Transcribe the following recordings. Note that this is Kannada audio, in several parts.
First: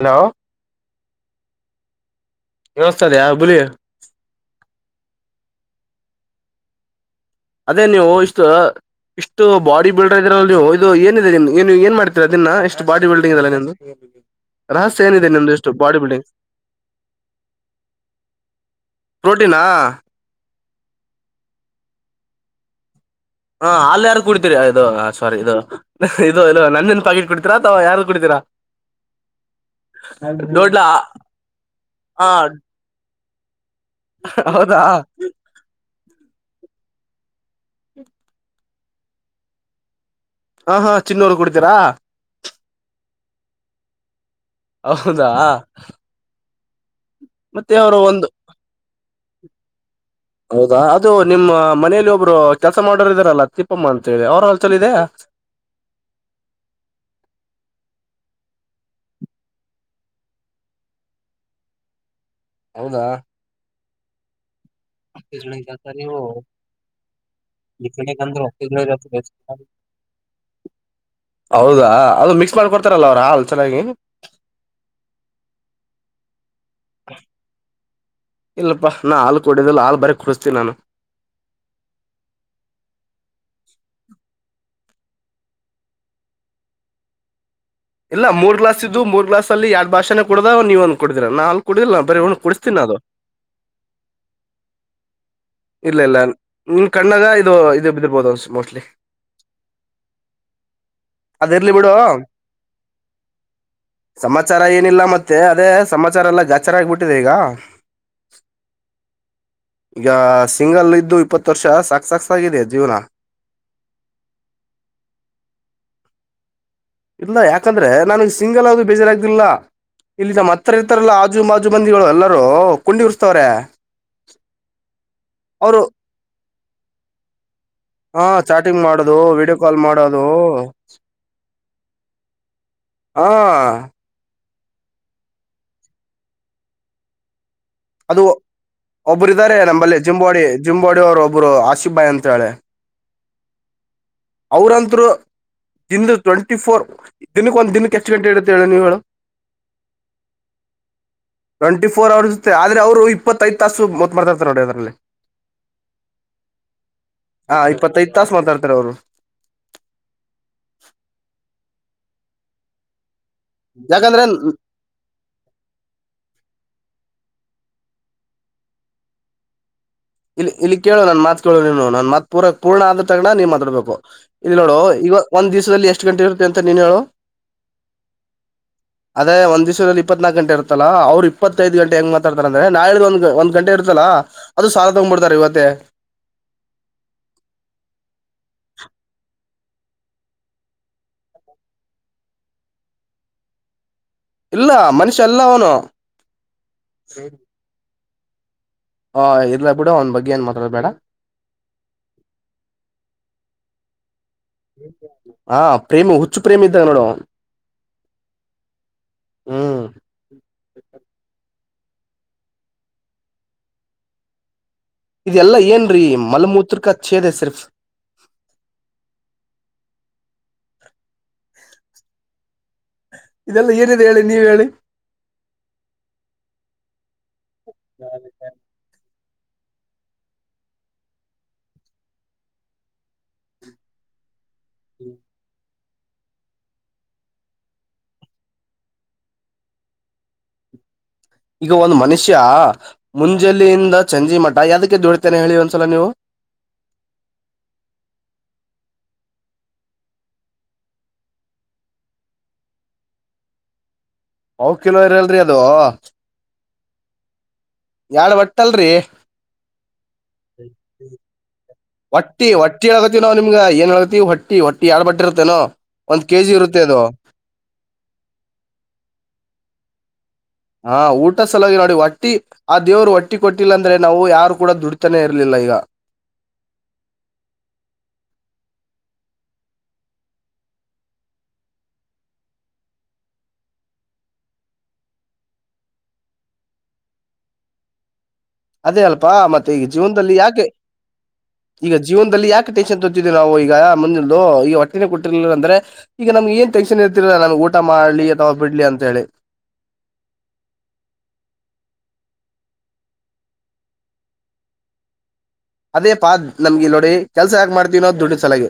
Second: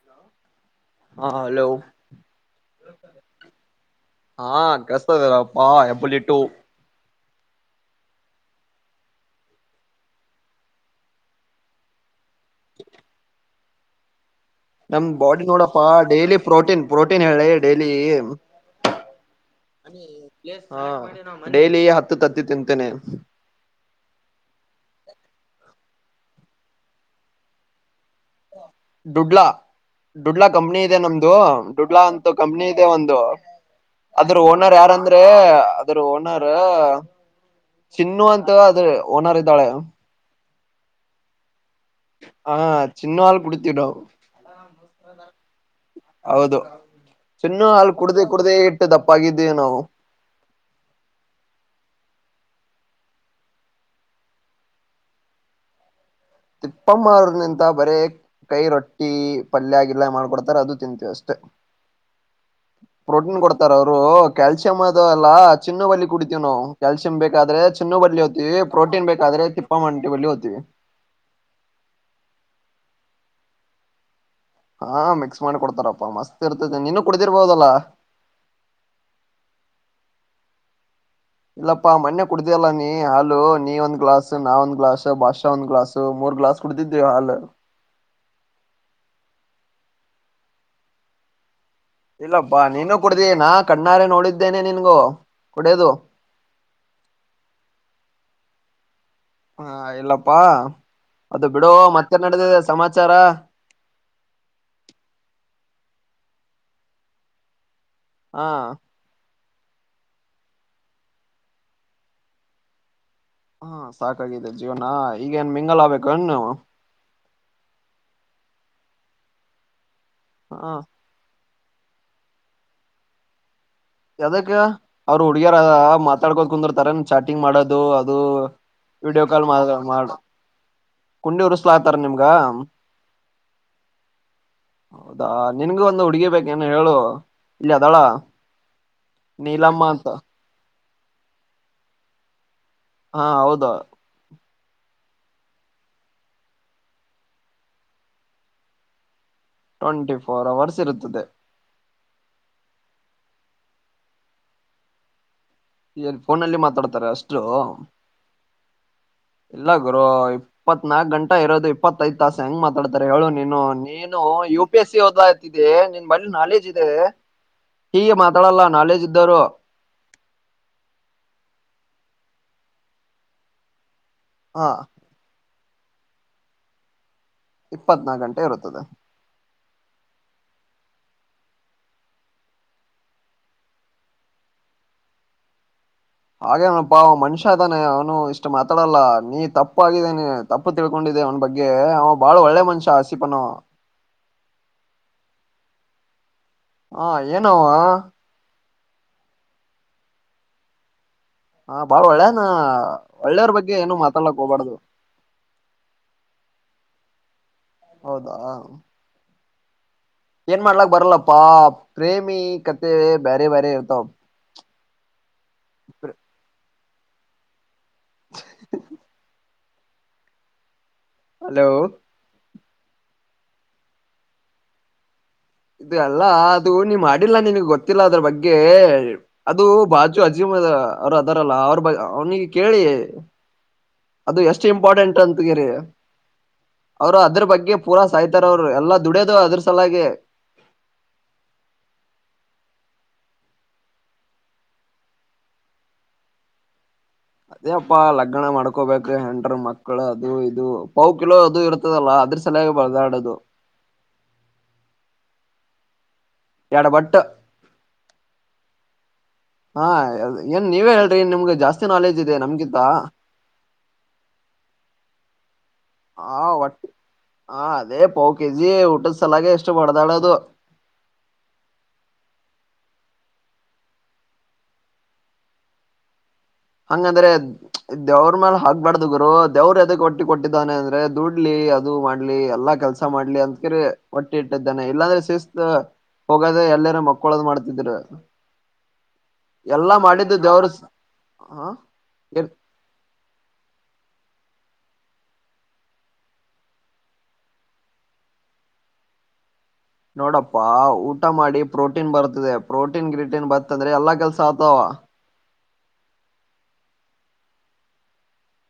ಹಲೋ ಹಾ ಅಲೋ ಕೇಳಸ್ತದೆಯಾ ಬುಲಿ ಹಾ ಕೆಸದರಪ್ಪಾ ಹೆಬ್ಬುಲಿ? ಟು ಅದೇ ನೀವು ಇಷ್ಟ ಇಷ್ಟು ಬಾಡಿ ಬಿಲ್ಡರ್ ಇದೀರಲ್ ನೀವು ಇದು ಏನಿದೆ ನಿಮ ನೀವು ಏನ್ ಮಾಡ್ತೀರ ದೀನ್ನ ಇಷ್ಟು ಬಾಡಿ ಬಿಲ್ಡಿಂಗ್ ಇದಯೇಲ್ಲ ನಿಮ್ದು. ರಹಸ್ಯ ನಮ ಏನಿದೆ ಬಾಡಿ ನಿಮ್ದು ಎಷ್ಟು ನೋಡಪ್ಪಾ body building daily protein protein ಹೇಳಿ ಡೈಲಿ ಪ್ರೋಟೀನಾ ಹಾ ಡೈಲಿ ಹತ್ತು ತತ್ತಿ ತಿಂತೇನೆ. ಹಾ ಹಾಲ್ ಯಾರ ಕುಡ್ತೀರಿ ಇದು ಸಾರಿ ಇದು. ಇದು ಇದು ನಂದಿನಿ ಪಾಕಿಟ್ ಕುಡಿತೀರಾ ಅಥವಾ ಯಾರ. ದುಡ್ಲಾ ದುಡ್ಲಾ ಕಂಪ್ನಿ ದೊಡ್ಲಾ ಇದೆ ನಮ್ದು ದುಡ್ಲಾ ಹ ಅಂತ ಕಂಪ್ನಿ ಇದೆ ಒಂದು. ಅದ್ರ ಓನರ್ ಹೌದಾ ಯಾರಂದ್ರೆ ಅದ್ರ ಓನರ್ ಹ್ ಚಿನ್ನು ಅಂತ ದೇ ಓನರ್ ಇದ್ದಾಳೆ. ಹಾ ಹಾ ಚಿನ್ನೂರ ಕುಡಿತೀರಾ? ಹಾ ಚಿನ್ನು ಹಾಲ್ ಕುಡಿತಿವಿ ನಾವ್ ಹೌದಾ ಹೌದು ಚಿನ್ನು ಮತ್ತೆ ಹಾಲ ಅವರು ಕುಡ್ದ ಒಂದು ಕುಡ್ದೇ ಇಟ್ಟ ದಪ್ಪಾಗಿದ್ದೇವೆ ನಾವ. ಹೌದಾ ಅದು ನಿಮ್ಮ ಮನೇಲಿ ಒಬ್ರು ಕೆಲಸ ಮಾಡೋರು ಇದಾರಲ್ಲ ತಿಪ್ಪಮ್ಮ ಅಂತ ಹೇಳಿ ಅವ್ರ ಹಲ್ ಚಲ ಇದೆ ತಿಪ್ಪಮ್ಮಾರ ನಿಂತ ಬರೇ ಕೈ ರೊಟ್ಟಿ ಪಲ್ಯಗಿಲ್ಯಾ ಮಾಡ್ಕೊಡ್ತಾರ ಅದು ತಿಂತೀವಿ ಅಷ್ಟೆ. ಹೌದಾ ಪ್ರೋಟೀನ್ ಕೊಡ್ತಾರ ಅವರು. ರೂ ಕೆಲ್ಸಾ ಚಿನ್ನೂ ಬಿಲ್ಲಿ ನೀವು ಕುಡಿತೀವಿ ನಾವು ಕ್ಯಾಲ್ಸಿಯಮಂ ಬೇಕಾದ್ರೆ ಈ ಚಿನ್ನು ಬಲ್ಲಿ ಕಡೆಗಂದ್ರೆ ಹೋಗ್ತೀವಿ ಪ್ರೋಟೀನ್ ಹತ್ತಿಗಳಿರತ್ತೆ ಬೇಕಾದ್ರೆ ತಿಪ್ಪ ಮಂಟಿ ಬಲ್ಲಿ ಹೋಗ್ತೀವಿ. ಹೌದಾ ಅದು ಮಿಕ್ಸ್ ಮಾಡ್ಕೊಡ್ತಾರಲ್ಲ ಅವ್ರಾ ಅಲ್ ಚೆನ್ನಾಗಿ. ಹಾ ಮಿಕ್ಸ್ ಮಾಡಿ ಕೊಡ್ತಾರಪ್ಪಾ ಮಸ್ತ್. ಇರ್ತೈತೆ ನೀನು ಕುಡ್ದಿರ್ಬೋದಲ್ಲಾ ಇಲ್ಲಪ್ಪಾ ನಾ ಹಾಲು ಕೊಡಿದ್ದಿಲ್ಲ ಹಾಲ್ ಬರ ಕುಡಸ್ ಚ ನಾನು ಇಲ್ಲಪ್ಪಾ ಮೊನ್ನೆ ಕುಡ್ದಲ್ಲ ನೀ ಹಾಲು ನೀ ಒಂದ್ ಗ್ಲಾಸ್ ನಾ ಒಂದ್ ಗ್ಲಾಸ್ ಭಾಷಾ ಒಂದ್ ಗ್ಲಾಸ್ ಮೂರ್ ಗ್ಲಾಸ್ ಕುಡತಿದೀವಿ ಹಾಲು ಇಲ್ಲ ಮೂರ್ ಗ್ಲಾಸ್ ಮೂರ್ ಗ್ಲಸ್ ಅಲ್ಲಿ ಎರಡ್ ಭಾಷೆಡದಾವ ನೀವ ಒಂದ್ಡೀರ ನಾಕು ಇಲ್ಲಪ್ಪಾ ನೀನು ಕುಡ್ದಿ ನಾ ಕಣ್ಣಾರೆ ನೋಡಿದ್ದೇನೆ ನಿನ್ಗೂ ಕುಡಿಯೋದು ಇಲ್ಲ ಇಲ್ಲ ನಿ ಕಣ್ಣಗ ಇದು ಇದು ಬಿರ್ಬೋದು ಮೋಸ್ಟ್ಲಿ ಹಾ ಇಲ್ಲಪ್ಪಾ ಅದು ಅದ ಬಿಡು ಇರ್ಲಿ ಮತ್ತೆ ನಡೆದಿದೆ ಸಮಾಚಾರ ಸಮಚಾರ ಎಲ್ಲಾ ಗ್ರಹಚಾರಆಗ್ಬಿಟ್ಟಿದೆ ಈಗ ಹಾ ಯಾ ಸಿಂಗಲ್ ಇದ್ದು ಇಪ್ಪತ್ತು ವರ್ಷ ಸಾಕ್ ಸಾಕ್ಗಾಗಿದೆ ಜೀವನ ಹಾ ಸಾಕಾಗಿದ್ದ ಜೀವನ ಈಗೇನ್ ಮಿಂಗಾಲ ಆಗ್ಬೇಕ ಏನ್ ನೀವು ಇಲ್ಲ ಯಾಕಂದ್ರೆ ನನಗ್ ಸಿಂಗಲ್ ಆದದು ಬೇಜಾರಾಗ್ದಿಲ್ಲ ಇಲ್ಲಿಮ್ಮ ಹ ಹತ್ರ ಇರ್ತಾರಲ್ಲ ಮಾಜು ಮಂದಿಗಳು ಎಲ್ಲರೂ ಕುಂಡಿ ಉರ್ಸ್ತವ್ರೆ ಯದಕ್ಕ ಅವ್ರರು ಹುಡುಗಿಯರೂ ಅವರು ಅ ಮಾತಾಡ್ಕೋ ಕುಂದ್ರ ತರ ಚಾಟಿಂಗ್ ಮಾಡೋದು ಅದು ಅದು ಹ ಚಾಟಿಂಗ್ ಮಾಡೋದು ವಿಡಿಯೋ ಕಾಲ್ ಮಾಡ ಮಾಡೋದು ಕುಂಡಿ ಉರ್ಸ್ಲ ಆತಾರ ನಿಮ್ಗ ಹಾ ಹೌದಾ ನಿನ್ಗೂ ಒಂದು ಹುಡುಗಿ ಬೇಕೇನು ಹೇಳು ಇಲ್ಲಿ ಅದಳ ಅದು ಒಬ್ಬರು ಇದಾರೆ ನೀಲಮ್ಮ ನಂಬಲ್ಲಿ ಅಂತ ಜಿಂಬಾಡಿ ಜಿಂಬೋಡಿ ಅವರ ಒಬ್ಬರು ಆಸಿಬ್ ಬಾಯ್ ಅಂತ ಹೇಳಿ ಹಾ ಹೌದ ಅವ್ರಂತರು ದಿಂದ ಟ್ವೆಂಟಿ ಫೋರ್ ದಿನಕ್ಕೆ ಒಂದ ದಿನಕ್ಕೆ ಎಷ್ಟು ಗಂಟೆ ಇಡತ್ತೆ ಹೇಳಿ ನೀವು ಹೇಳು ಟ್ವೆಂಟಿ ಫೋರ್ ಅವರ್ಸ್ ಇರುತ್ತದೆ ಟ್ವೆಂಟಿ ಫೋರ್ ಅವರ್ಸ್ ಇೆ ಆದ್ರೆ ಅವರು ಇಪ್ಪತ್ತೈಐದು ತಾಸುಓದ್ತ್ತರ್ತಾರೆ ನೋಡಿ ಅದ್ರಲ್ಲಿ ನ್ ಫೋನಲ್ಲಿ ಮಾತಾಡ್ತಾರೆ ಅಷ್ಟು ಹಾ ಇಪ್ಪತ್ತೈದ್ ತಾಸ ಮಾತಾಡ್ತಾರೆ ಅವರು ಇಲ್ಲ ಇಪ್ಪತ್ತೈದು ತಾಸ ಹೆಂಗ ಮಾತಾಡ್ಾರೆ ಹೇಳೋ ನೀನು ನೀನು ಯಾಕಂದ್ರೆ ಯು ಪಿ ಎಸ್ ಸಿ ಓದ್ತಿದ್ದಿ ನಿನ್ ಬಳಿ ನಾಲೆಜ್ ಇದೆ ಹೀಗೆ ಮಾತಾಡಲ್ಲ ನಾಲೇಜ್ ಇದ್ದರು ಇಲ್ಲಿ ಇಲ್ಲಿ ಕೇಳು ನನ್ ಮಾತ್ ಕೇಳು ನೀನು ನನ್ ಮಾತ್ ಪೂರ ಪೂರ್ಣ ಆದದ ತಗಣ ನೀ್ ಮಾತಾಡ್ಬೇಕು ಇಲ್ಲಿ ಹ ನೋಡು ಈಗ ಒಂದ್ ದಿವ್ಸ ಎಷ್ಟು ಗಂಟೆರುತ್ತ ಅಂತ ನೀನು ಹೇಳು ಇಪ್ಪತ್ನಾಾಕು ಗಂಟೆ ಇರುತ್ತದೆ ಇಪ್ಪತ್ನಾಕು ಗಂಟ ಇರುತ್ತಲ್ಲ ಅವ್ರು ಇಪ್ಪತ್ತೈಐದು ಗಂಟೆ ಹೆಂಗ ಮಾತಾತಾರೆ ಅಂದ್ರೆ ನಾಳೆ ಒಂದು ಗಂಟೆ ಇರುತ್ತಲ್ಲ ಅದು ಸ ಉಂಬ್ರತಾರೆ ಇವತ್ತ ಹಾಗೆ ಅವನಪ್ಪಾ ಅವ ಮನುಷ್ಯ ಅದಾನೆ ಅವನು ಇಷ್ಟ ಮಾತಾಡಲ್ಲ ನೀ ತಪ್ಪಾಗಿದೇಾನೆ ತಪ್ಪು ತಿಳ್ಕೊಂಡಿದ್ದ ಅವನ ಬಗ್ಗೆ ಅವ ಬಾಳ ಒಳ್ಳೆ ಮನುಷ್ಯ ಆಸಿಪನ ಇಲ್ಲ ಮನುಷ್ಯ ಎಲ್ಲ ಅವನು ಹಾ ಏನ ಹ ಇಲ ಬಿಡ ಅವ್ ಬಗ್ಗೆ ಏನ್ ಮಾತಾಡ ಬೇಡ ಹಾ ಬಾಳ ಒಳ್ಳೇನಾ ಒಳ್ಳೆಯವ್ರ ಬಗ್ಗೆ ಏನು ಮಾತಾಡ್ಲಕ್ ಹೋಗಬಾರ್ದು ಹಾ ಪ್ರೇಮಿ ಹುಚ್ಚು ಪ್ರೇಮಿ ಇದ್ದಾಗ ನೋಡು ಹೌದಾ ಹ್ಮ ಏನ್ ಮಾಡ್ಲಾಕ್ ಬರಲ್ಲಪ್ಪ ಪಾ ಪ್ರೇಮಿ ಕತೆ ಬೇರೆ ಬೇರೆ ಇರ್ತಾವ ಇದೆಲ್ಲಾ ಏನ್ರೀ ಮಲ್ಮೂತ್ರಕ ಛೇದ ಸರ್ಫ [inaudible] ಹಲೋ ಇದೆಲ್ಲ ಏನಿದೆ ಹೇಳಿ ನೀವ ಹೇಳಿ ಇದು ಅಲ್ಲ ಅದು ನೀ ಮಾಡಿಲ್ಲ ನಿನ್ಗ್ ಗೊತ್ತಿಲ್ಲ ಅದ್ರ ಬಗ್ಗೆ ಅದು ಬಾಜು ಅಜೀಮ್ ಅದ ಅವ್ರರು ಅದಾರಲ್ಲ ಅವ್ರ ಬ ಅವ್ನಿಗೆ ಕೇಳಿ ಅದು ಎಷ್ಟು ಷ್ಟ ಇಂಪಾರ್ಟೆಂಟ್ ಅಂತಗೆರಿ ಅವರು ಅದ್ರ ಬಗ್ಗೆ ಪೂರಾ ಸಾಯ್ತಾರ ಅವರು ಎಲ್ಲಾ ದುಡ್ಯೋದು ಅದ್ರ ಸಲಾಗೆ ಈಗ ಒಂದು್ ಮನುಷ್ಯ ಮುಂಜಲ್ಲಿಿಯಿಂದ ಚಂಜಿ ಮಠ ಯದಕ್ಕೆ ಜದುಡಿತೇನೆ ಹೇಳಿ ಒಂದ್ಸಲ ನೀವು ಅದೇ ಅಪ್ಪಾ ಲಗ್ನ ಮಾಡ್ಕೋಬೇಕ್ರ ಹೆಂಡರು ಮಕ್ಕಳು ಅದು ಇದು ಪವು ಕಿಲೋ ಅದು ಇರ್ತದಲ್ಲ ಅದ್ರ ಸಲಯಾಗಿ ಬರ್ದಾಡದು ಹ ಕಿಲೋ ಇರಲ್ರರಿ ಅದು ಎಡ ಬಟ್ಟ ಯಾಳ್ ಒಟ್ಟಲ್ರಿ ಹಾ ಏನ್ ನೀವೇ ಹೇಳ್ರಿ ನಿಮ್ಗೆ ಜಾಸ್ತಿ ನಾಲೆಜ್ ಇದೆ ಹೊಟ್ಟಿ ನಮ್ಗಿಂತ ಹೊಟ್ಟಿ ಹೇತವಿ ನಾವು ನಿಮ್ಗ ಏನ್ ಹೇತಿೀವಿ ಹೊಟ್ಟಿ ಹೊಟ್ಟಿ ಯಾಡ್ ಬಟ್ಟಿರ್ತವಿ ತ್ತನ ಹ ಒಟ್ಟೆ ಹ ಅದೇ ಪಾವ ಕೆಜಿ ಊಟದ್ ಸಲಾಗ ಎಷ್ಟು ಹೊಡದಾಡ ದ ಹಾ ಊಟ ಸಲಾಗಿ ನೋಡಿ ಹೊಟ್ಟಿ ಆ ದೇವರು ಒಟ್ಟಿ ಕೊಟ್ಟಿಲ್ಲ ಅಂದ್ರೆ ನಾವು ಯಾರು ಕೂಡ ದುಡ್ತಾನೇ ಇರ್ಲಿಲ್ಲ ಈಗ ಹಂಗಂದ್ರೆ ದೇವ್ರ ಮ್ಯಾಲ ಹಗ್ಬಾರಡ್ದ ಗರು ದೇವ್ರ ಎದಕ್ ಒಟ್ಟಿ ಕೊಟ್ಟಿದ್ದಾನೆ ಅಂದ್ರೆ ದುಡ್ಲಿ ಅದು ಮಾಡ್ಲಿ ಎಲ್ಲಾ ಕೆಲ್ಸ ಮಾಡ್ಲಿ ಅಂದಕಿ ಒಟ್ಟಿ ಇಟ್ಟಿದ್ದಾನೆ ಇಲ್ಲಾಂದ್ರೆ ಶಿಸಕ್ತ್ ಹೋಗದ ಎಲ್ಲಾರ ಮಕ್ಕಳದ್ ಮಾಡ್ತಿದರು ಅದೇ ಅಲ್ಪಾ ಮತ್ತೆ ಈ ಜೀವನದಲ್ಲಿ ದೇವ್ರ ಯಾಕೆ ಹ ಈಗ ಜೀವನ್ದಲ್ಲಿ ಇರ್ ಯಾಕೆ ಟೆನ್ಷನ್ ತಗೋತಿದೆವಿ ನಾವು ಈಗ ಈಗ ಹೊಟ್ಟಿನೆ ಕೊಟ್ಟಿರ್ಲಿಲ್ಲ ಅಂದ್ರೆ ಈಗ ನಮ್ಗೆ ಏನ್ ಟೆನ್ಶನ್ ಇರ್ತಿರಲ ನಮ್ಗೆ ಊಟ ಮಾಡ್ಲಿ ಅಥವಾ ಬಿಡ್ಲಿ ಅಂತ ಹೇಳಿ ನೋಡಪ್ಪಾ ಊಟ ಮಾಡಿ ಪ್ರೋಟೀನ್ ಬರ್ತದೆ ಪ್ರೋಟೀನ್ ಗ್ರಿಟೀನ್ ಬತ್ತಂದ್ರೆ ಎಲ್ಲಾ ಕೆಲ್ಸ ಆತಾವ ಅದೇ ಪಾ ನಮ್ಗೆ ನೋಡಿ ಕೆಲ್ಸ ಯಾಕೆ ಮಾಡ್ತೀವಿ ನಾವು ದುಡಿ ಸಲುವಾಗಿ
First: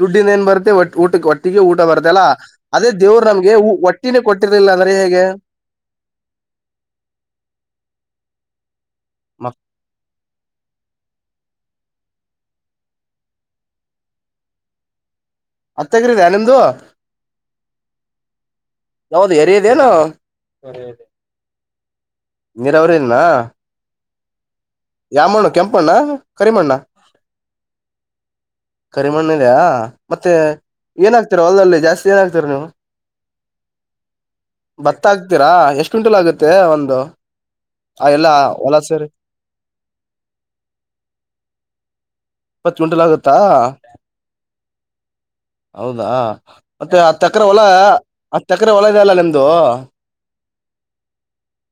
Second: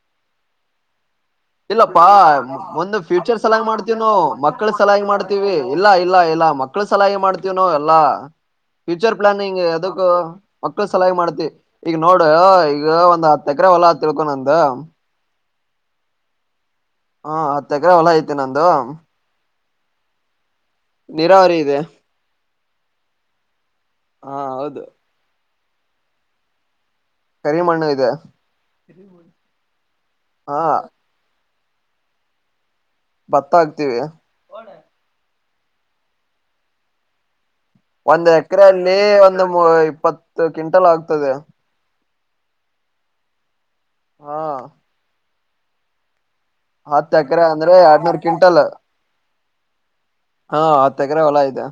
ದುಡ್ಡಿನ ಏನ್ ಬರುತ್ತೆ ಊಟ ಊಟಕ್ಕೆ ಹೊಟ್ಟಿಗೆ ಇಲ್ಲಪ್ಪಾ ಬರುತ್ತಲ್ಲಾ ಅದೇ ಒಂದು ದೇವ್ರು ಫ್ಯೂಚರ್ ನಮ್ಗೆ ಸಲಹಾಗಿ ಮಾಡ್ತವ್ನು ಹೊಟ್ಟಿನೇ ಮಕ್ಳ ಕೊಟ್ಟಿರ್ಲಿಲ್ಲ ಅಂದ್ರೆ ಸಲಾಗಿ ಹೇಗೆ ಮಾಡ್ತೀವಿ ಇಲ್ಲ ಇಲ್ಲ ಇಲ್ಲ ಮಕ್ಳು ಸಲಹಾಗಿ ಮಾಡ್ತವ್ನು ಎಲ್ಲಾ ಫ್ಯೂಚರ್ ಪ್ಲಾನಿಂಗ್ ಅದಕ್ಕ ಮಕ್ಳು ಸಲಾಗಿ ಮಾಡ್ತಿವಿ ಈಗ ನೋಡು ಈಗ ಒಂದ್ ಹತ್ತ ಎಕರೆ ಹೊಲ ಅಂತ ತಿಳ್ಕೊ ನಂದು [unintelligible] ನಿಮ್ದು ಹಾ ಹತ್ತ ಎಕರೆ ಹೊಲ ಐತಿ ನಂದು ನೀರಾವರಿ ಇದೆ [unintelligible] [unintelligible] ಹಾ ಹೌದು ಯಾವ್ ಮಣ್ಣು ಕೆಂಪು ಮಣ್ಣ್ ಹಾ ಕರಿ ಮಣ್ಣ್ ಹಾ ಕರಿಮಣ್ಣು ಇದೆ ಕರಿಮಣ್ಣಿದೆ ಮತ್ತೆ ಹಾ ಏನಾಗ್ತ ಹೋಲ್ದಲ್ಲಿ ಜಾಸ್ತಿ ಏನ್ ಹಾಕ್ತಿರಾ ನೀವು ಭತ್ತ ಹಾಕ್ತಿವಿ ಎಷ್ಟ್ ಕ್ವಿಂಟಲ್ ಆಗುತ್ತೆ ಒಂದು ಆ ಒಂದ್ ಎಲ್ಲಾ ಹೊಲ ಎಕ್ರೆಯಲ್ಲಿ ಸೇರಿ ಒಂದು ಇಪ್ಪತ್ತು ಕ್ವಿಂಟಲ್ ಆಗ್ತದೆ ಇಪ್ಪತ್ ಕ್ವಿಂಟಲ್ ಆಗುತ್ತಾ ಹಾ ಹೌದಾ ಮತ್ತೆ ಹತ್ ಹತ್ತು ಎಕರೆ ಹೊಲ ಅಂದ್ರೆ ಆ ಎರಡ್ನೂರ್ ಕ್ವಿಂಟಲ್ ಹತ್ತು ಹೊಲ ಇದೆ ಅಲ್ಲ ನಿಮ್ದ [unintelligible] ಹಾ ಹತ್ತ ಎಕರೆ ಹೊಲಾ ಇದೆ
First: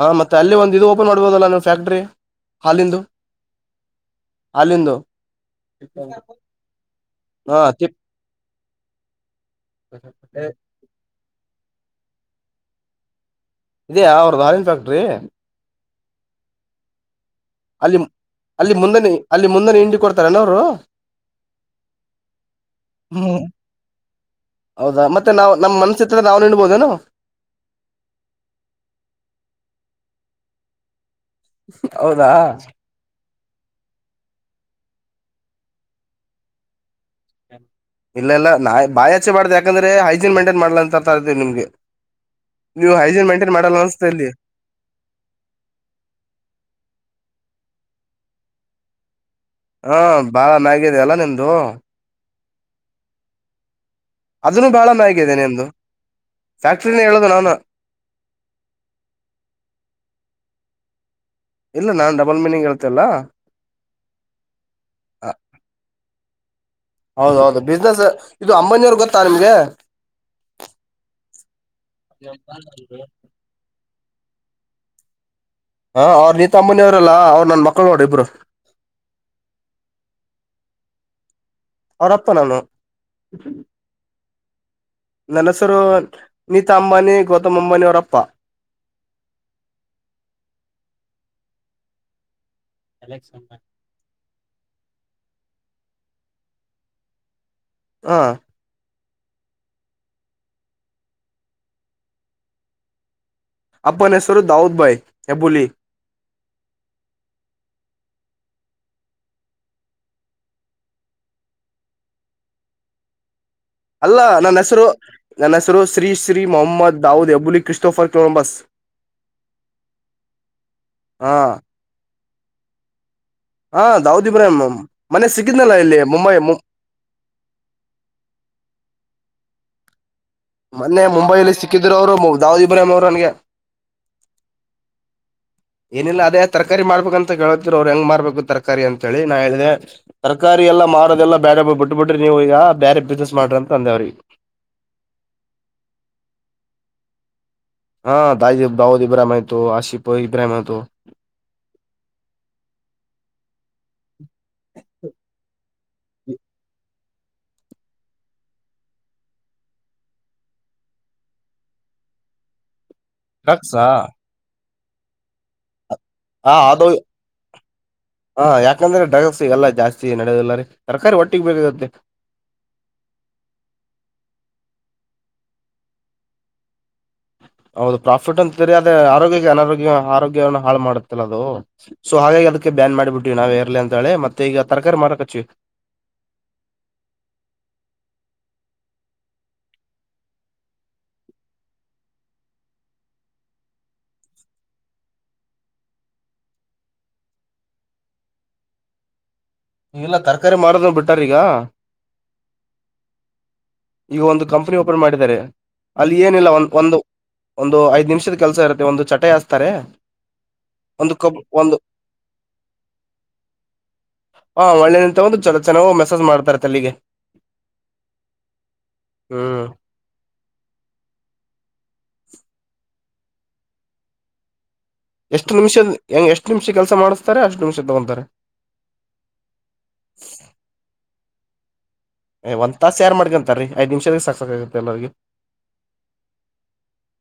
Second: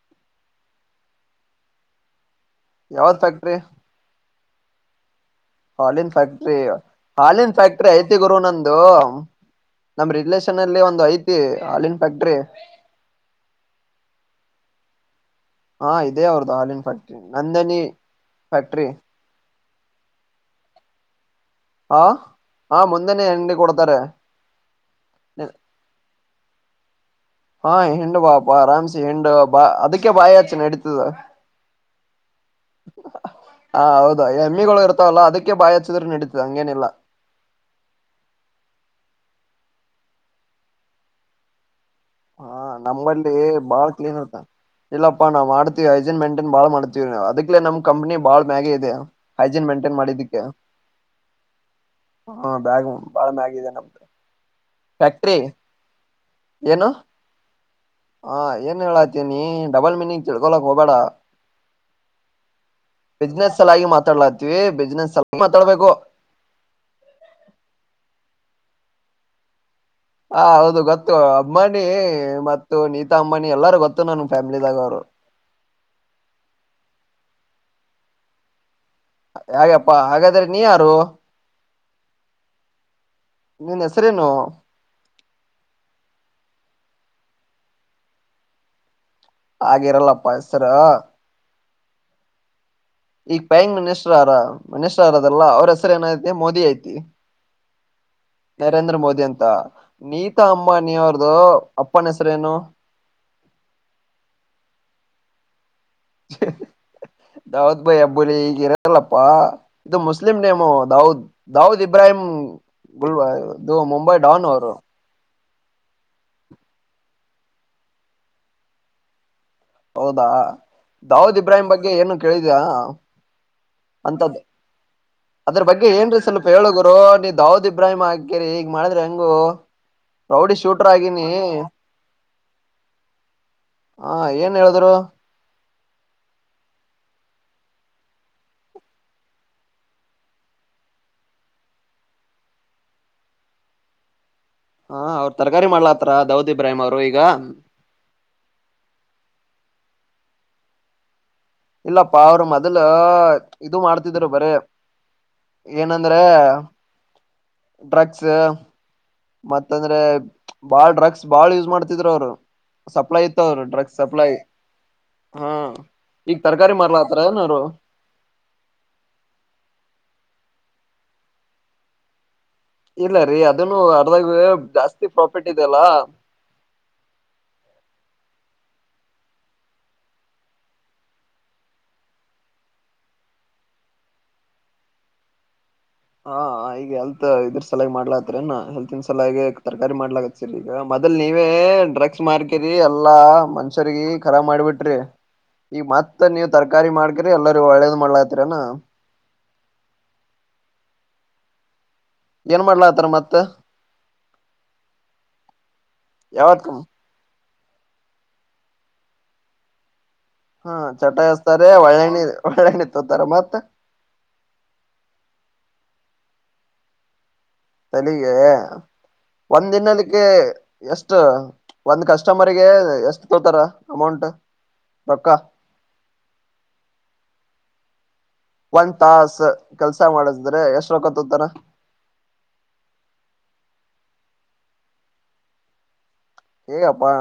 ಹಾ ಮತ್ತೆ ಅಲ್ಲಿ ಒಂದ ಇದು ಓಪನ್ ಮಾಡ್ಬೋದಲ್ಲಾ ನೀವು ಫ್ಯಾಕ್ಟ್ರಿ ಯಾವ್ ಫ್ಯಾಕ್ಟ್ರರಿ ಹಾಲ್ಲಿಂದು ಹಾಲ್ಲಿನ್ ಫ್ಯಾಕ್ಟ್ರಿ ಹಾಲ್ಲಿನ್ ಹಾ ಫ್ಯಾಕ್ಟ್ರಿ ತಿಪ್ ಐತಿ ಗುರು ನಂದು ನಮ ರಿಲೇಷನ್ ಅಲ್ಲಿ ಒಂದು ಐತಿ ಹಾಲ್ಲಿನ ಫಾಕ್ಟ್ರಿ ಇದ್ಯಾ ಅವ್ರದ ಹಾಲಿನ ಫ್ಯಾಕ್ಟ್ರಿ ಹಾ ಇದೇ ಅವ್ರ್ದು ಹಾಲಿನ್ ಫ್ಯಾಕ್ಟರಿ ಅಲ್ಲಿ ಅಲ್ಲಿ ಮುಂದನೇ ಅಲ್ಲಿ ಮುಂದೆ ಹಿಂಡಿ ಕೊಡ್ತಾರನ ಅವರು ಹಾ ಹಾ ಮುಂದನೆೇ ಹಿಂಡಿ ಕೊಡ್ತಾರೆ ಹೌದಾ ಮತ್ತೆ ನಾವ್ [unintelligible] ಹಾ ಇಂಡ್ ಬಾಪಾರಾಮಸಿ ಹೆಂಡು ಬಾ ಅದಕ್ಕೆೇ ಬಾಯ ಆಚ್ಚುನ್ ನಡತದ ಹೌದಾ ಹ ಹೌದಾ ಹೆಮ್ಮಿಗಳು ಇರ್ತಾವಲ್ಲ ಅದಕ್ಕೆ ಬಾಯ ಹಚ್ಚಿದ್ರು ನಡೀತಿದೆ ಹಂಗೇನಿಲ್ಲಾ. ಇಲ್ಲ ಇಲ್ಲ ನಾ ಬಾಯಾಚೆ ಮಾಡ್ದ ಯಾಕಂದ್ರೆ ಹೈಜೀನ್ ಮೈಂಟೈನ್ ಮಾಡ್ಲ ಅಂತರ್ತೇವಿ ನಿಮ್ಗೆ. ಹಾ ನೀವು ಹೈಜೀನ್ ನಮ್ಗಲ್ಲಿ ಮೇಂಟೈನ್ ಮಾಡಲ್ಲ ಬಾಳ ಅನ್ಸುತ್ತೆ ಕ್ಲೀನ್ ಇಲ್ಲಿ ಆತ ಇಲ್ಲಪ್ಪಾ ನಾವ್ ಮಾಡ್ತೀವಿ ಹೈಜೀನ್ ಮೇಂಟೈನ್ ಬಾಳ್ ಮಾಡ್ತೀವಿ ಅದಕ್ಲೇ ನಮ ಕಂಪನ ಬಾಳ ಮಂಗೆ ಇದೆ. ಹೈಜೀನ್ ಮೇಂಟೈನ್ ಹಾ ಮಾಡಿದ್ದಕ್ಕೆ ಬಾಳ ಮ್ಯಾಗಿದೆ ಅಲ್ಲಾ ನಿಮ್ದು ಹಾ ಬ್ಯಾಗ್ ಬಾಳ ಮ್ಯಾಗ ಇದೆ ನಮ್ದು. ಅದನ್ನು ಬಹಳ ಮ್ಯಾಗಿದೆ ಫ್ಯಾಕ್ಟ್ರಿ ನಿಮ್ದು ಫ್ಯಾಕ್ಟ್ರಿನ ಹೇಳೋದು ಅಲ್ಲಾ [inaudible] ಹಾ ಏನ್ ಹೇಳಾತೀನಿ ಡಬಲ್ ಮೀನಿಂಗ್ ತಿಳ್ಕೊಳ್ಳಾಕ್ ಹೋಗ್ಬೇಡ. ಇಲ್ಲ ನಾನ್ ಡಬಲ್ ಮೀನಿಂಗ್ ಹೇಳ್ತಿಲ್ಲ ಬಿಸ್ನೆಸ್ ಸಲಾಗಿ ಮಾತಾಡ್ಲಾತೀವಿ ಬಿಸ್ನೆಸ್ ಸಲ ಮಾತಾಡ್ಬೇಕು. ಹೌದ ಹೌದು ಬಿಸ್ನೆಸ್ ಇದು ಅಂಬಾನಿ ಅವ್ರ ಗೊತ್ತಾ ನಿಮ್ಗೆ. ಹಾ ಹೌದು ಗೊತ್ತು. ಅಂಬಾನಿ ಮತ್ತು ನೀತಾ ಅಂಬಾನಿ ಎಲ್ಲಾರೂ ಗೊತ್ತು ನನಗ ಫ್ಯಾಮಿಲಿದಾಗ ಅವ್ರು. ಹಾ ಅವ್ರ ನೀತಾ ಅಂಬಾನಿ ಅವ್ರಲ್ಲಾ ಅವ್ರು ನನ್ ಮಕ್ಳ ನೋಡಿ ಇಬ್ರು. ಯ ಯಪ್ಪಾ ಹಾಗಾದ್ರೆ ನೀ ಯಾರು? ಅವ್ರಪ್ಪ ನಾನು. ನೀನ್ ಹೆಸರೇನು. ನನ್ನೆಸ್ರು ನೀತಾ ಅಂಬಾನಿ ಗೌತಮ್ ಅಂಬಾನಿ ಅವರಪ್ಪ. ಹಾಗಿರಲ್ಲಪ್ಪಾ ಹೆಸರ ಈಗ ಪ್ರೈಮಿನಿಸ್ಟರ್ ಅರ ಮಿನಿಸ್ಟರ್ ಅರದಲ್ಲ ಅವ್ರ ಹೆಸ್ ಸರ ಏನ ಐತಿ ಮೋದಿ ಐತಿ ಹ ನರೇಂದ್ರ ಮೋದ್ ಅಂತ ನೀತಾ ಅಂಬಾನಿ ಅವ್ರದು ಅಪ್ಪನ ಹೆಸರೇನು ಅಪ್ಪನ ಹೆಸರು ದಾವುದ್ ಭೈ ಹೆಬ್ಬುಲಿ. ದಾವದ್ ಭಾಯಿ ಅಬ್ಬುಲಿಗ ಇರಲ್ಲಪ್ಪಾ ಇದು ಮುಸ್ಲಿಂ ನೇಮು ದದ್ ದಾವುದ್ ಇಬ್ರಾಹಿಂ ಗುಲ್ವಾ ಅಲ್ಲ ನನ್ನ ಹೆಸರು ನನ್ನ ಹೆಸರು ಶ್ರೀ ಶ್ರೀ ಮೊಹಮ್ಮದ್ ದಾವೂದ್ ಹೆಬ್ಬುಲಿ ಕ್ರಿಸ್ತೋಫರ್ ಕೊಲಂಬಸ್. ಹೌದಾ ಹಾ ದಾವೂದ್ ಇಬ್ರಾಹಿಂ ಬಗ್ಗೆ ಏನು ಕೇಳಿದ್ಯಾ ಹಾ ದಾವೂದ್ ಅಂತದ್ ಇಬ್ರಾಹಿಂ ಮೊನ್ನೆ ಅದ್ರ ಸಿಕ್ಕಿದ್ನಲ್ಲ ಬಗ್ಗೆ ಇಲ್ಲಿ ಏನ್ರಿ ಮುಂಬೈ ಸ್ವಲ್ಪ ಹೇಳು ಗುರು ನೀ ದಾವುದ್ ಇಬ್ರಾಹಿಂ ಅಂತೇಳ ಈಗ ಮಾಡಿದ್ರಿ ಹೆಂಗೋ. ಮೊನ್ನೆ ಮುಂಬೈಲಿ ಸಿಕ್ಕಿದ್ರು ಅವರು ಮು ದಾವುದ್ ಇಬ್ರಾಹಿಂ ಅವರು ನನಗೆ. ಹಾ ಏನ್ ಹೇಳಿದ್ರು. ಏನಿಲ್ಲ ಅದೇ ತರಕಾರಿ ಮಾಡ್ಬೇಕಂತ ಕೇಳ್ತಿದ್ರು ಅವ್ರು ಹೆಂಗ್ ಮಾಡ್ಬೇಕು ತರಕಾರಿ ಅಂತ ಹೇಳಿ ನಾ ಹೇಳಿದೆೆ ತರಕಾರಿ ಎಲ್ಲ ಮಾರೋದೆಲ್ಲ ಬೇರೆ ಬಿಟ್ಟ ಬಿಡ್ರಿ ನೀವು ಈಗ ಬೇರೆ ಬಿಸ್ನೆಸ್ ಮಾಡ್ರಿ ಅಂತ ಅಂದ್ಯಾ ಅವ್ರಿಗೆ. ಹಾ ಅವ್ರ ತರಕಾರಿ ಮಾಡ್ಲತ್ರ ದಾವೂದ್ ಇಬ್ರಾಹಿಂ ಅವರು ಈಗ ಹಾ ದಾಯ ದಾವುದ ಇಬ್ರಾಹಾಮ್ ಆಯ್ತು ಆಸಿಫ ಇಬ್ರಾಹಿಂ ಆಯ್ತು ಇಲ್ಲಪ್ಪಾ ಅವ್ರ ಮೊದ್ಲ ಇದು ಮಾಡ್ತಿದರು ಬರೆ ಏನಂದ್ರ ಡ್ರಗ್ಸ್ ಮತ್ತ ಅಂದ್ರೆ ಬಾಳ್ ಡ್ರಗ್ಸ್ ಬಾಳ್ ಯೂಸ್ ಮಾಡ್ತಿದರು ಅವರು ಸಪ್ಲೈ ಇತ್ತವ್ರ ಡ್ರಗ್ಸಾ ಡ್ರಗ್ಸ್ ಸಪ್ಲೈ ಹಾ ಈಗ ಹಾ ತರಕಾರಿ ಅದು ಮಾರ್ಲಾತಾರ ಏನ ಅವ್ರು ಹ ಯಾಕಂದ್ರೆ ಡ್ರಗ್ಸ್ಲ್ಲಾ ಜಾಸ್ತಿ ನ ತರಕಾರಿ ಒಟ್ಟಿಗೆ ಬೇರೆತ್ತೆ ಇಲ್ಲ ರೀ ಅದನ್ನು ಅರ್ಧಾಗ ಜಾಸ್ತಿ ಪ್ರಾಫಿಟ್ ಇದೆಲ್ಲ ಹೌದು ಪ್ರಾಫಿಟ್ ಅಂತರಿ ಅದೇ ಆರೋಗ್ಯಕ್ಕೆ ಅನಾರೋಗ್ಯ ಆರೋಗ್ಯವನ್ನ ಹಾಳ ಮಾಡುತ್ತಲ್ಲ ಅದು ಸೊ ಹಾಗಾಗಿ ಅದಕ್ಕೆ ಬ್ಯಾನ್ ಮಾಡಿಬಿಡ್ವಿ ನಾವ್ ರ್ಲಿ ಅಂತ ಹೇಳಿ ಮತ್ತೆ ಈಗ ತರಕಾರಿ ಮಾರಕ್ ಹಚ್ಚವಿ ಹಾ ಈಗ ಎಲ್ತ್ ಇದ್ರ ಸಲಾಗಿ ಮಾಡ್ಲಾತ್ರಿನಾ ಹೆಲ್ತ್ನ್ ಸಲಾಗಿ ತರ್ಕಾರಿ ಮಾಡ್ಲಕರಿ ಈಗ ಮೊದಲ್ ನೀವೇ ಡ್ರಗ್ಸ್ ಮಾಡ್ಕರಿ ಎಲ್ಲಾ ಮನ್ಷ್ಯರಿಗ ಖರಾ ಮಾಡ್ಬಿಟ್ರಿ ಈಗ ಮತ್ತ ನೀವ್ ತರಕರಿ ಮಾಡ್ಕರಿ ಎಲ್ಲಾರೂ ಒಳ್ಳೇದ್ ಮಾಡ್ಲತ್ತರನಾ ಈ ಎಲ್ಲ ತರಕಾರಿ ಮಾಡದೂ ಬಿಟ್ಟಾರೀ ಈಗ ಏನ್ ಮಾಡ್ಲ ಆತಾರ ಮತ್ತ ಈಗ ಒಂದು ಕಂಪನಿ ಓಪನ್ ಮಾಡಿದ್ದಾರೆ ಅಲ್ಲಿ ಏನಿಲ್ಲ ಒ ಯಾವತ್ [inaudible] [inaudible] ಒಂದು ಒಂದು ಐದ್ ನಿಮಿಷದ ಕೆಲ್ಸ ಇರುತ್ತೆ ಒಂದು ಚಟೆ ಹಾಸ್ತಾರೆ ಹಾ ಒಂದು ಚಟ ಕಬ್ ಎಸ್ತಾರೆ ಒಂದು ಒಳ್ಳಣಿ ಒಳ್ಳಣಿ ತೋತಾರೆ ಮತ್ತ ಸ ಮಾಡ್ತಾರ ತಲ್ಲಿಗೆ ಅ ಹ್ಮ್ ಒಂದ ದಿನಲಿಕ್ಕೆ ಎಷ್ಟು ಒಂದ ಕಸ್ಟಮರ್ಗೆ ಎಷ್ಟು ತೋತಾರ ಅಮೌಂಟ್ ರೊಕ್ಕ ಎಷ್ಟು ನಿಮಿಷದ ಹೆಂಗಗೆ ಎಷ್ಟು ನಿಮಿಷ ಕೆಲಸ ಮಾಡ್ತಾರೆ ಅಷ್ಟ್ ನಿಮಿಷ ತಗಂತಾರೆ ಒಂದ್ ತಾಸ ಕೆಲ್ಸ ಮಾಡಸಿದ್ರೆ ಎಷ್ಟ ತರ ಏ ಒಂದ್ ತಾಸ ಯಾರು ಮಾಡ್ಕಂತಾರೀ ಐದ್ ನಿಮಿಷದ ಸಕ್ಸಸ್ ಆಗತ್ತ ಎಲ್ಲರಿೂ ಹೇಗಪ್ಪಾ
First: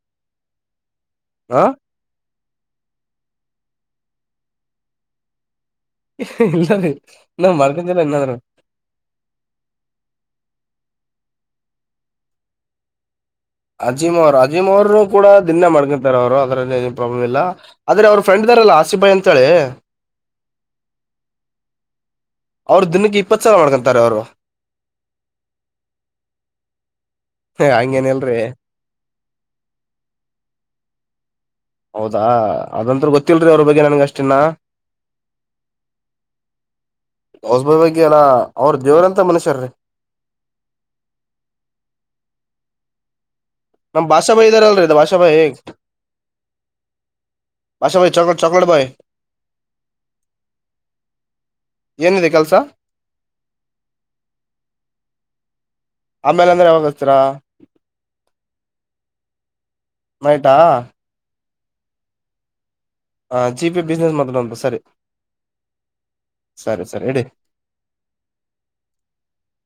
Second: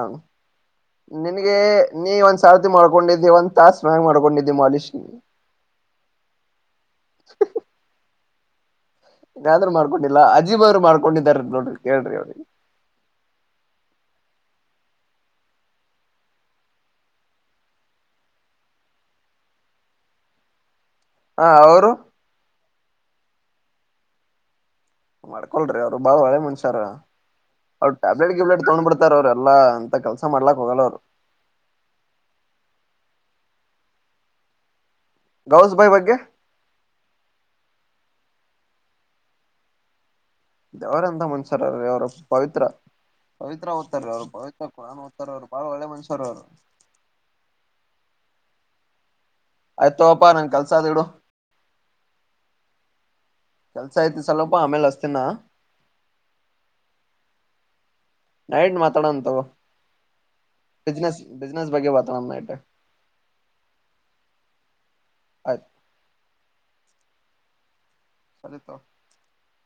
ನಿನ್ಗೆ ಹ ನೀ ಒಂದ್ ಸಾರತಿ ಮಾಡರ್ಕೊಂಡಿದ್ದೀ ಒಂದ ತಾಸ್ ಮ್ಯಾ್ ಮಾಡ್ಕೊಂಡಿದ್ದಿ ಮಾಲಿಷ್ ಇಲ್ಲ ರೀ ನಮ್ ಮರ್ತನ್ಲ್ಲ ಇನ್ನಾದ್ರೂ ಾದ್ರರು ಮಾಡ್ಕೊಂಡಿಲ್ಲಾ ಅಜೀ್ ಅವ್ರು ಮಾಡ್ಕೊಂಡಾರ ನೋಡ್ರಿ ಕೇಳ್ರಿ ಅವನಿಗೆ ಅಜೀಮ್ ಅವರು ಅಜೀಮ್ ಅವರು ಕೂಡ ದಿನ್ ಮಾಡ್ಕೊಂತಾರೆ ಅವರು ಅದ್ರಲ್ಲಿ ಏನು ಪ್ರಾಬ್ಲಮ್ ಇಲ್ಲ ಆದ್ರೆ ಅವ್ರ ಫ್ರೆಂಡ್ ಇದಾರಲ್ಲ ಹಸಿಬಾಯ್ ಅಂತಳಿ ಹಾ ಅವರು ಅವ್ರ ದಿನಕ್ಕೆ ಇಪ್ಪತ್ತು ಸಲ ಮಾಡ್ಕೊಂತಾರೆ ಅವ್ರು ಮಾಡ್ಕೊಲ್್ರಿ ಅವ್ರು ಬಾಳ ಒಳೆ ಮನ್ಸಾರ ಹೇ ಅವ್ರು ಟ್ಯಾಬ್ಲೆಟ್ ಹಂಗೇನಿಲ್ರಿ ಗ್ಯಬ್ಲೆಟ್ ತಗೊಂಡ್ ಬಿಡ್ತಾರ ಅವ್ರ ಎಲ್ಲಾ ಅಂತ ಕೆಲ್ಸ ಮಾಡ್ಲಾಕ್ ಹೋಗಲ್ಲ ಅವರು ಹೌದಾ ಅದಂತ್ ಗೊತ್ತಿಲ್ರರಿ ಅವ್ರ ಬಗ್ಗೆ ನನ್ಗ ಅಷ್ಟನ್ನ ಗೌಸ್ ಬಾಯ್ ಬಗ್ಗೆ ಹೌಸ ಭ ಬಗೆಲ್ಲ ಅವ್ರ ದೇವ್ರಂತ ಮನುಷ್ಯರ್ರೀ ಅವ್ರಂತ ಮುನ್ಸಾರೀ ಅವ್ರ ಪವಿತ್ರ ಪವಿತ್ರ ನಮ್ ಹತಾರೆ ಅವ್ರು ಭಾಷಾ ಭಾಯ್ ಪವಿತ್ರ ಇದಾರಲ್ರಿ ಇದು ಕುನ್ ಭಾಷಾ ಹತಾರ ಭಾಯ್ ಅವ್ರು ಬಾಳ ಒಳ್ಳೆ ಮನುಷ್ಯರು ಅವರು ಬಾಷಾ ಭ ಚೊಕ ಚೌಕಲಟ್ ಬ ಭಾಯ ಆಯ್ತೋಪ್ಪಾ ನನ್ ಕೆಲ್ಸ ಅದ್ ಇಡು ಏನಿದೆ ಕೆಲ್ಸ ಕೆಲ್ಸ ಐ್ತಿ ಸಲಪಾ ಆಮೇಲ್ ಅಸ್ತಿನ ಆಮೇಲೆ ಅಂದ್ರೆ ಯಾವಾಗ ಹಸರಾ ನಾ ಎನ್ ಮಾತಾಡೋಂತವ ನೈಟಾ ಬಿಸ್ನೆಸ್ ಬಿಜನೆಸ್ ಬಗ್ಗೆ ಮಾತಾಡೋಮ್ಮ ನೈಟ್ ಹ ಜಿ ಪಿ ಬಿಸ್ನೆಸ್ ಮಾತಾಡೋಮ್ಮ ಸರಿ ಹ ಸರಿ ಸರಿ ಇಡಿ [unintelligible]